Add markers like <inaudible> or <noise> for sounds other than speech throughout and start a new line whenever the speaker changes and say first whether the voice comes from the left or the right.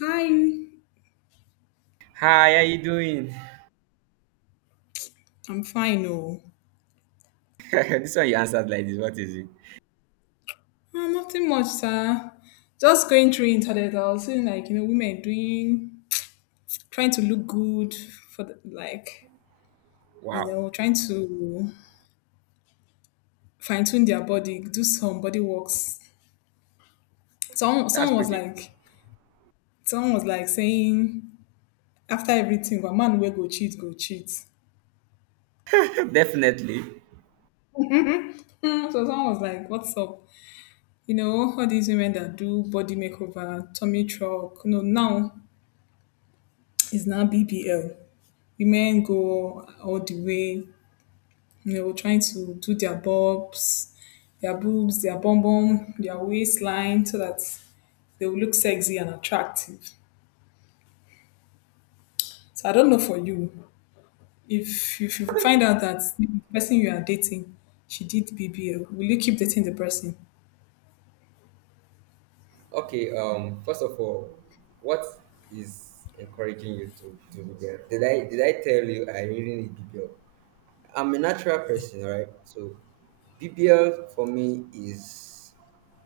left: Hi,
right: Hi, how you doing?
left: I'm fine. Oh,
right: <laughs> This one you answered like this. What is it?
left: Nothing much, sir. Just going through internet. I was seeing, like, you know, women doing, trying to look good for the, like, you
right: Wow,
left: know, trying to fine tune their body, do some body works. Someone,
right: that's
left: someone was
right: pretty.
left: like, someone was like saying after everything, a man will go cheat, go cheat.
right: <laughs> Definitely.
left: Hmm, so someone was like, what's up? You know all these women that do body makeover, tummy truck. You know, now is now BBL. Women go all the way, you know, trying to do their bobs, their boobs, their bum bum, their waistline, so that they will look sexy and attractive. So I don't know for you, if you find out that the person you are dating, she did BBL, will you keep dating the person?
right: Okay. First of all, what is encouraging you to do the. Did I tell you I really need BBL? I'm a natural person, right? So BBL for me is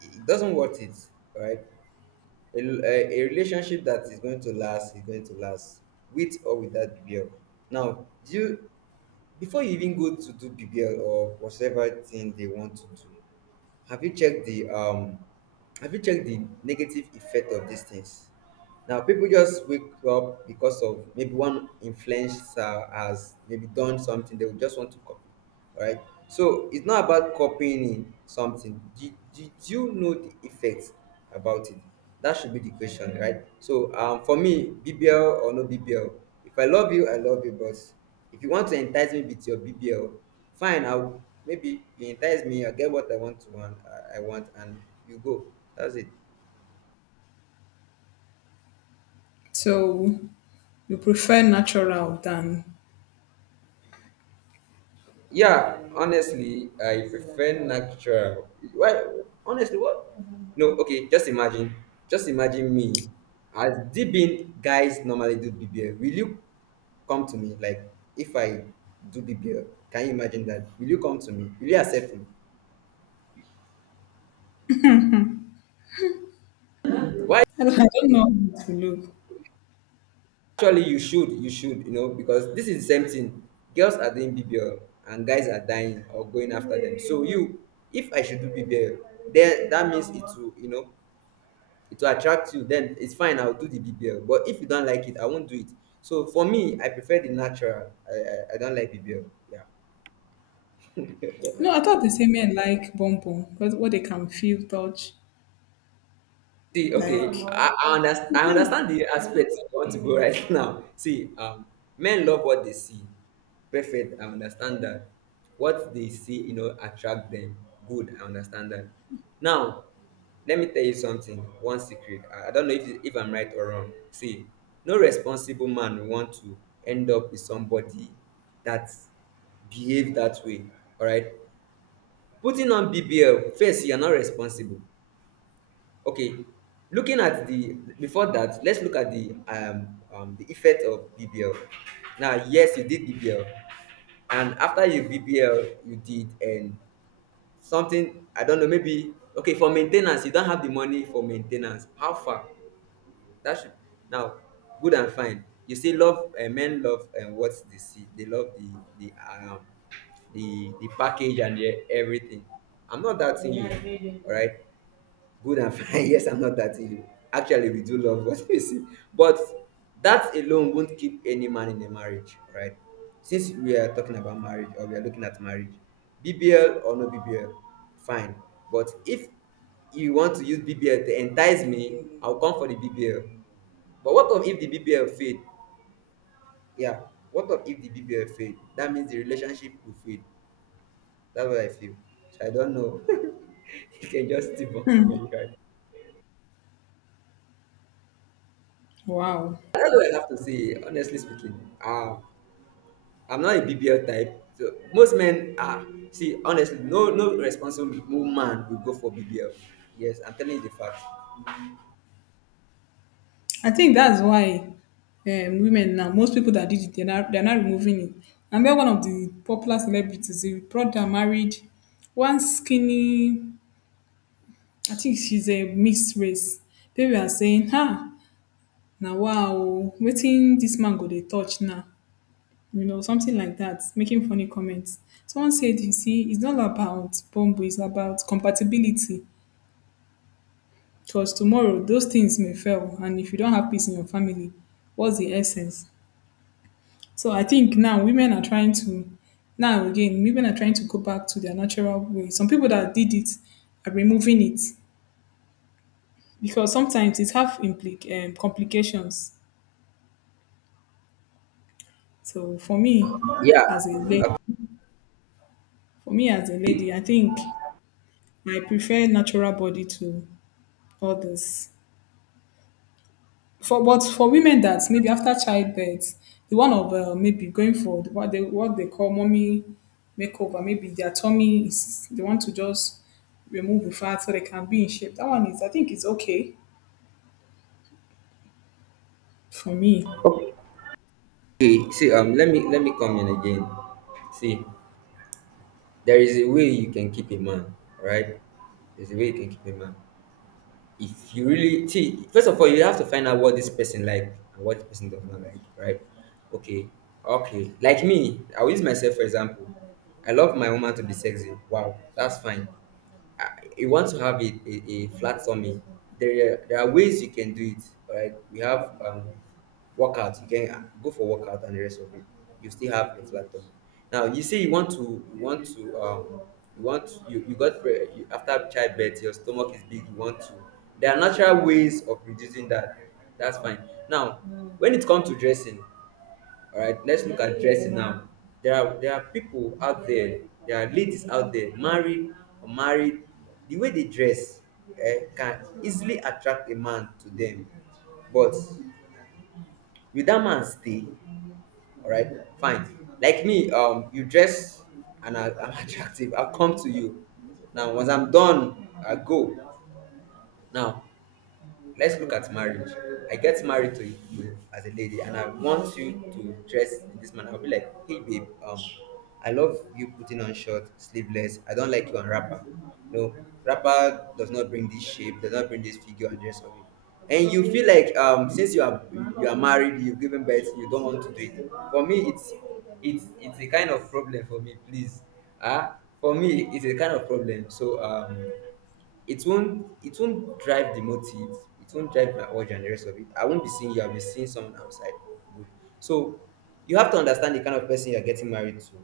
right: it doesn't worth it, right? A relationship that is going to last is going to last with or without BBL. Now, do you before you even go to do BBL or whatever thing they want to do, have you checked the have you checked the negative effect of these things? Now people just wake up because of maybe one influencer has maybe done something they will just want to copy. All right. So it's not about copying in something. Did you know the effects about it? That should be the question, right? So for me, BBL or no BBL, if I love you, I love you, but if you want to entice me with your BBL, fine, I'll maybe you entice me, I get what I want to I want, and you go. That's it.
left: So you prefer natural than
right: Yeah, honestly, I prefer natural. Why? Honestly, what? No, okay. Just imagine. Just imagine me. As DBing guys normally do BBL, will you come to me? Like, if I do BBL, can you imagine that? Will you come to me? Will you accept me? Why?
left: I don't know how to look.
right: Actually, you should. You should. You know, because this is the same thing. Girls are doing BBL, and guys are dying or going after them. So you, if I should do BBL, then that means it will. You know, it will attract you, then it's fine. I'll do the BBL, but if you don't like it, I won't do it. So for me I prefer the natural. I don't like BBL, yeah.
left: No, I thought they say men like bum bum, but what they can feel, touch,
right: See, okay,
left: like
right: I understand the aspect you want to go right. <laughs> Now, see, men love what they see. Perfect, I understand that. What they see, you know, attract them. Good, I understand that. Now, let me tell you something. One secret. I don't know if I'm right or wrong. See, no responsible man will want to end up with somebody that behave that way. All right. Putting on BBL, first, you're not responsible. Okay, looking at the before that, let's look at the effect of BBL. Now, yes, you did BBL, and after you BBL, you did and something I don't know, maybe okay for maintenance you don't have the money for maintenance. How far? That should now good and fine. You see, love, men love and what they see. They love the um the package and the everything. I'm not doubting you, all right? Good and fine. <laughs> Yes, I'm not dating you. Actually, we do love what we <laughs> see. But that alone won't keep any man in a marriage, right? Since we are talking about marriage or we are looking at marriage, BBL or no BBL, fine. But if you want to use BBL to entice me, I'll come for the BBL. But what of if the BBL fade? Yeah. What of if the BBL fade? That means the relationship will fade. That's what I feel. So I don't know. <laughs> You can just debunk me, right?
left: wow.
right: That's what I have to say, honestly speaking. Uh, I'm not a BBL type. So most men are. See, honestly, no responsible woman will go for BBL. Yes, I'm telling you the fact.
left: I think that's why women now, most people that did it, they're not removing it. And then one of the popular celebrities, the brother married one skinny, I think she's a mixed race. People are saying, ha, now wow, waiting this man go they touch now. You know, something like that, making funny comments. Someone said, you see, it's not about bumble, it's about compatibility. Because tomorrow, those things may fail. And if you don't have peace in your family, what's the essence? So I think now women are trying to now again women are trying to go back to their natural way. Some people that did it are removing it because sometimes it have complications. So for me
right: Yeah.
left: as a lady, for me as a lady, I think I prefer natural body to others. For but for women that maybe after childbirth, the one of maybe going for the- what they call mommy makeover, maybe their tummy is they want to just remove the fat so they can be in shape. That one is I think it's okay for me.
right: Okay. See, let me come in again. See, there is a way you can keep a man, right? There's a way you can keep a man. If you really see, first of all you have to find out what this person like and what this person does not like, right? Okay. Okay, like me, I'll use myself for example. I love my woman to be sexy. Wow, that's fine. uh, you want to have a flat tummy, there are ways you can do it. All right, we have workout. You can go for workout and the rest of it. You still have a flat tummy. Now you say you want to you got after childbirth your stomach is big. You want to. There are natural ways of reducing that. That's fine. Now, when it comes to dressing, all right, let's look at dressing now. There are people out there, there are ladies out there, married or married. The way they dress, can easily attract a man to them. But will that man stay? All right, fine. Like me, you dress and I'm <laughs> attractive. I'll come to you. Now, once I'm done, I go. Now, let's look at marriage. I get married to you as a lady, and I want you to dress in this manner. I'll be like, hey babe, I love you putting on short, sleeveless. I don't like you on wrapper. No, wrapper does not bring this shape, does not bring this figure and dress of it. And you feel like, since you are married, you've given birth, you don't want to do it. For me, it's a kind of problem for me. Please, ah, for me, it's a kind of problem. So it won't drive the motive, it won't drive my urge and the rest of it. I won't be seeing you, I'll be seeing someone outside. Good. So you have to understand the kind of person you're getting married to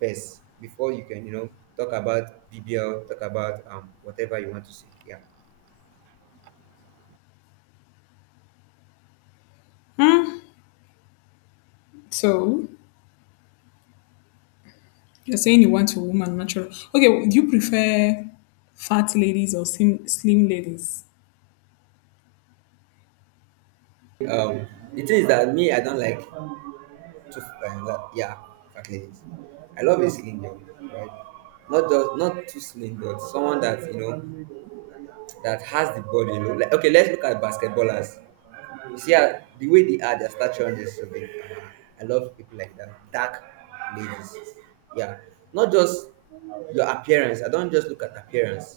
right: first before you can, you know, talk about BBL, talk about whatever you want to say. Yeah.
left: Hmm. So you're saying you want a woman natural? Okay, do you prefer fat ladies or slim ladies?
right: um the thing is that me, I don't like to yeah, fat ladies. I love a slim girl, right? Not just not too slim, but someone that, you know, that has the body, you know, like, okay, let's look at basketballers. You see how the way they are, their stature and their something. I love people like that. Dark ladies. Yeah. Not just your appearance. I don't just look at appearance.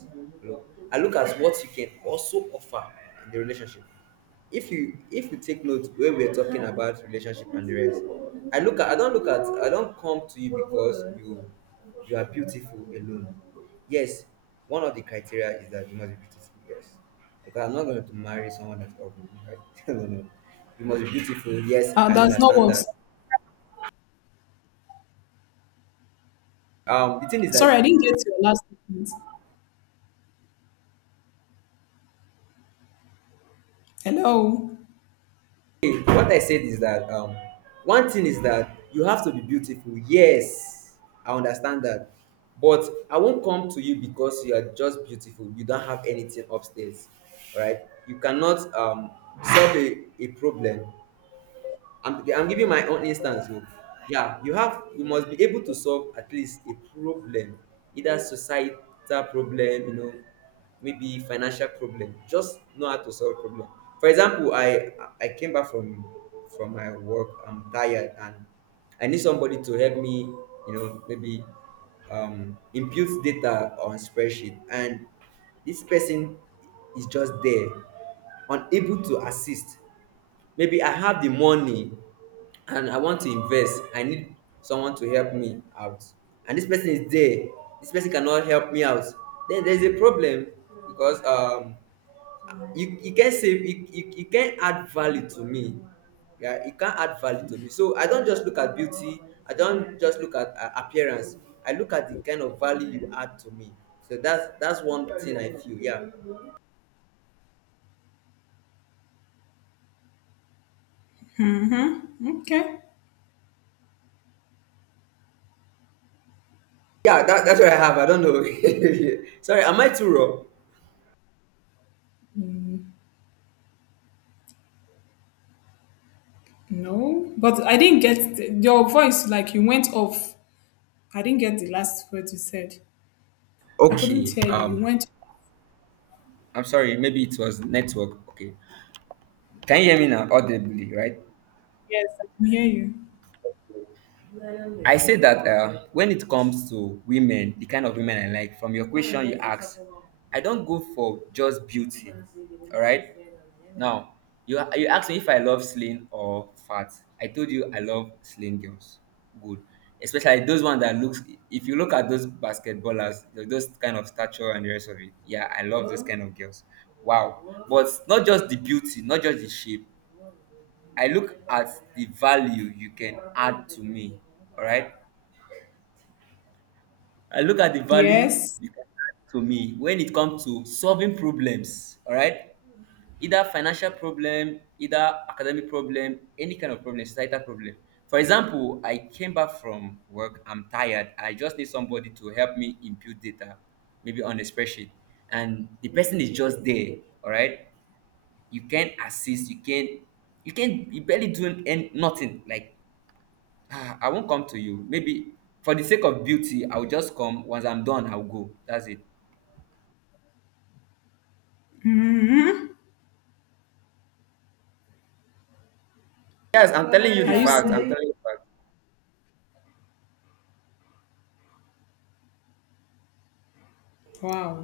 right: Look. I look at what you can also offer in the relationship. If you take note, where we're talking about relationship and the rest, I don't come to you because you are beautiful alone. Yes, one of the criteria is that you must be beautiful, yes. Because I'm not going to marry someone that's ugly, right? <laughs> No, no. You must be beautiful. Yes, I
left: That's not
right: understand
left: what.
right: that. The thing is
left: Sorry,
right: that
left: I didn't get your last statement. Hello.
right: hey, what I said is that, one thing is that you have to be beautiful. Yes, I understand that. But I won't come to you because you are just beautiful. You don't have anything upstairs, right? You cannot solve a problem. I'm giving my own instance. Oh. Yeah, you must be able to solve at least a problem, either societal problem, you know, maybe financial problem. Just know how to solve problem. For example, I came back from my work. I'm tired and I need somebody to help me. You know, maybe, impute data on spreadsheet, and this person is just there, unable to assist. Maybe I have the money and I want to invest. I need someone to help me out. And this person is there. This person cannot help me out. Then there's a problem because, you can't save, you can't add value to me. Yeah, you can't add value to me. So I don't just look at beauty, I don't just look at appearance. I look at the kind of value you add to me. So that's one thing I feel. Yeah.
left: Mm-hmm. Okay.
right: Yeah, that's what I have. I don't know. <laughs> Sorry, am I too raw?
left: No, but I didn't get your voice. Like you went off. I didn't get the last word you said. I couldn't
right: Okay.
left: hear you. You went.
right: I'm sorry. Maybe it was network. Okay. Can you hear me now audibly, right?
left: Yes, I can hear you.
right: I say that, when it comes to women, the kind of women I like, from your question you ask, I don't go for just beauty. All right. Now, you asked me if I love slim or fat. I told you I love slim girls. Good. Especially those ones that looks. If you look at those basketballers, those kind of stature and the rest of it. Yeah, I love those kind of girls. Wow. But not just the beauty, not just the shape. I look at the value you can add to me. All right. I look at the value
left: Yes.
right: you can add to me when it comes to solving problems. All right. Either financial problem, either academic problem, any kind of problem, societal problem. For example, I came back from work. I'm tired. I just need somebody to help me input data, maybe on a spreadsheet. And the person is just there. All right. You can't assist. You can't. You can't. You barely doing nothing. Like, ah, I won't come to you. Maybe for the sake of beauty, I'll just come. Once I'm done, I'll go. That's it. Yes, I'm telling you
left: Are
right: the
left: you
right: fact.
left: serious?
right: I'm telling you the fact.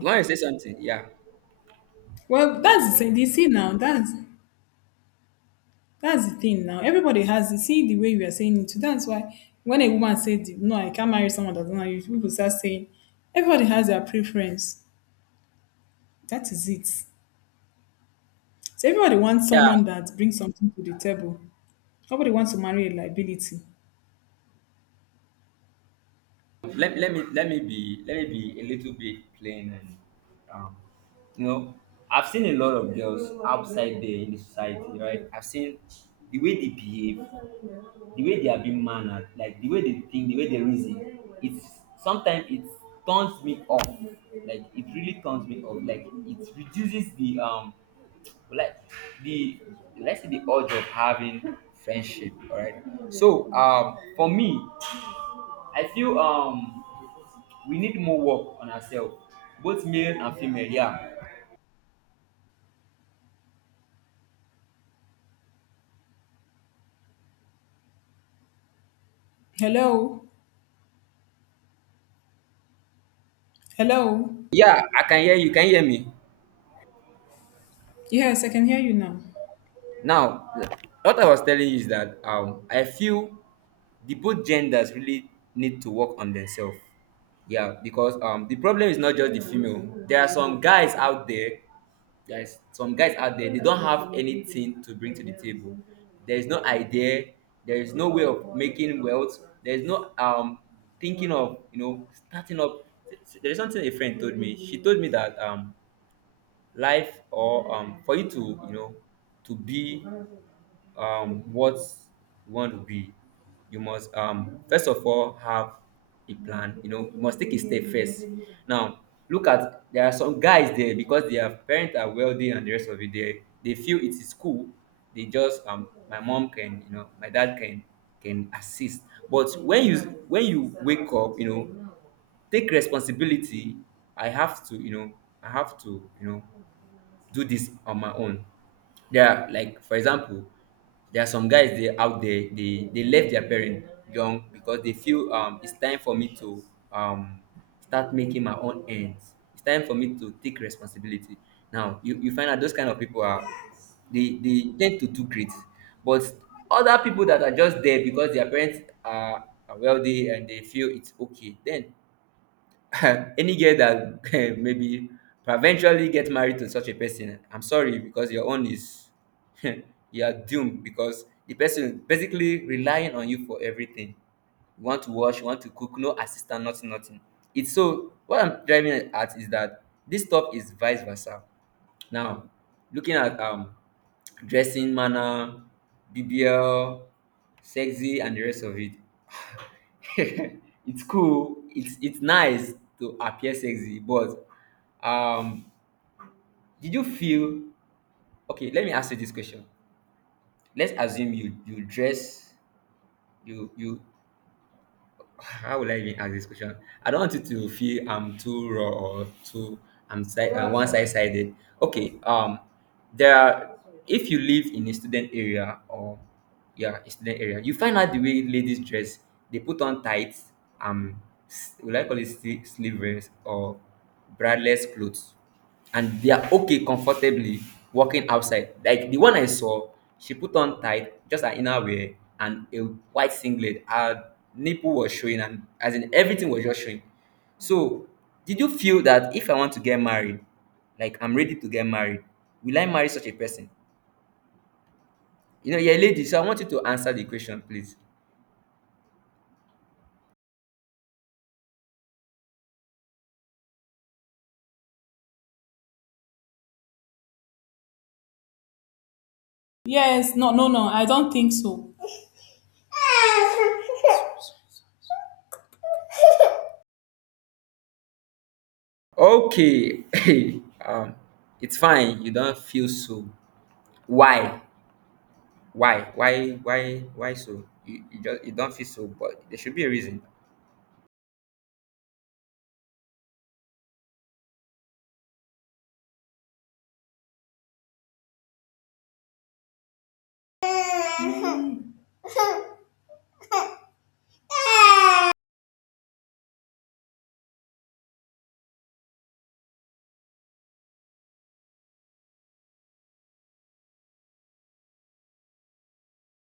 right: You want to say something? Yeah.
left: Well, that's the thing. You see now. That's the thing now. Everybody has. You see the way we are saying it. Too. That's why when a woman said, "No, I can't marry someone that doesn't know you," people start saying, "Everybody has their preference." That is it. So everybody wants
right: Yeah.
left: someone that brings something to the table. Nobody wants to marry a liability.
right: Let me be let me be a little bit plain and um, you know I've seen a lot of girls outside there in the society, right? I've seen the way they behave, the way they are being mannered, like the way they think, the way they reason. It's sometimes it turns me off. Like, it really turns me off. Like, it reduces the, like, the, let's say, the urge of having friendship. All right. So, for me, I feel, we need more work on ourselves, both male and female. Yeah.
left: Hello. Hello.
right: Yeah, I can hear you. Can you hear me?
left: Yes, I can hear you now.
right: Now, what I was telling you is that, I feel the both genders really need to work on themselves. Yeah, because, the problem is not just the female. There are some guys out there. There's some guys out there. They don't have anything to bring to the table. There is no idea, there is no way of making wealth, there is no, thinking of, starting up. There is something a friend told me. She told me that, life, or, for you to, to be, what you want to be, you must, first of all, have a plan. You know, you must take a step first. Now look at, there are some guys there because their parents are wealthy and the rest of it. They feel it is cool. They just, my mom can, you know, my dad can assist. But when you, when you wake up, you know, take responsibility. i have to you know I have to, you know, do this on my own. There are, like, for example, there are some guys, they out there, they left their parents young because they feel, it's time for me to, um start making my own ends. It's time for me to take responsibility. Now you find out those kind of people are, they tend to do great, but other people that are just there because their parents are wealthy and they feel it's okay, then <laughs> any girl that <laughs> maybe eventually get married to such a person, I'm sorry, because your own is, <laughs> you are doomed, because the person basically relying on you for everything. You want to wash, you want to cook, no assistant, nothing, nothing. It's, so what I'm driving at is that this stuff is vice versa. Now, looking at, dressing manner, BBL, sexy and the rest of it, <laughs> it's cool. It's nice to appear sexy, but, um, did you feel, okay, let me ask you this question. Let's assume you dress, you how will I even ask this question? I don't want you to feel I'm too raw or too, I'm one sided. Okay, there are, if you live in a student area, or yeah, a student area, you find out the way ladies dress. They put on tights, um, will I call it sleeveless or bradless clothes? And they are okay, comfortably walking outside. Like, the one I saw, she put on tight, just an inner wear and a white singlet. Her nipple was showing, and, as in, everything was just showing. So, did you feel that if I want to get married, like I'm ready to get married, will I marry such a person? You know, you're a lady, so I want you to answer the question, please.
left: Yes, no, no, no. I don't think so.
right: Okay, <laughs> um, it's fine. You don't feel so. Why? Why so? You just, you don't feel so, but there should be a reason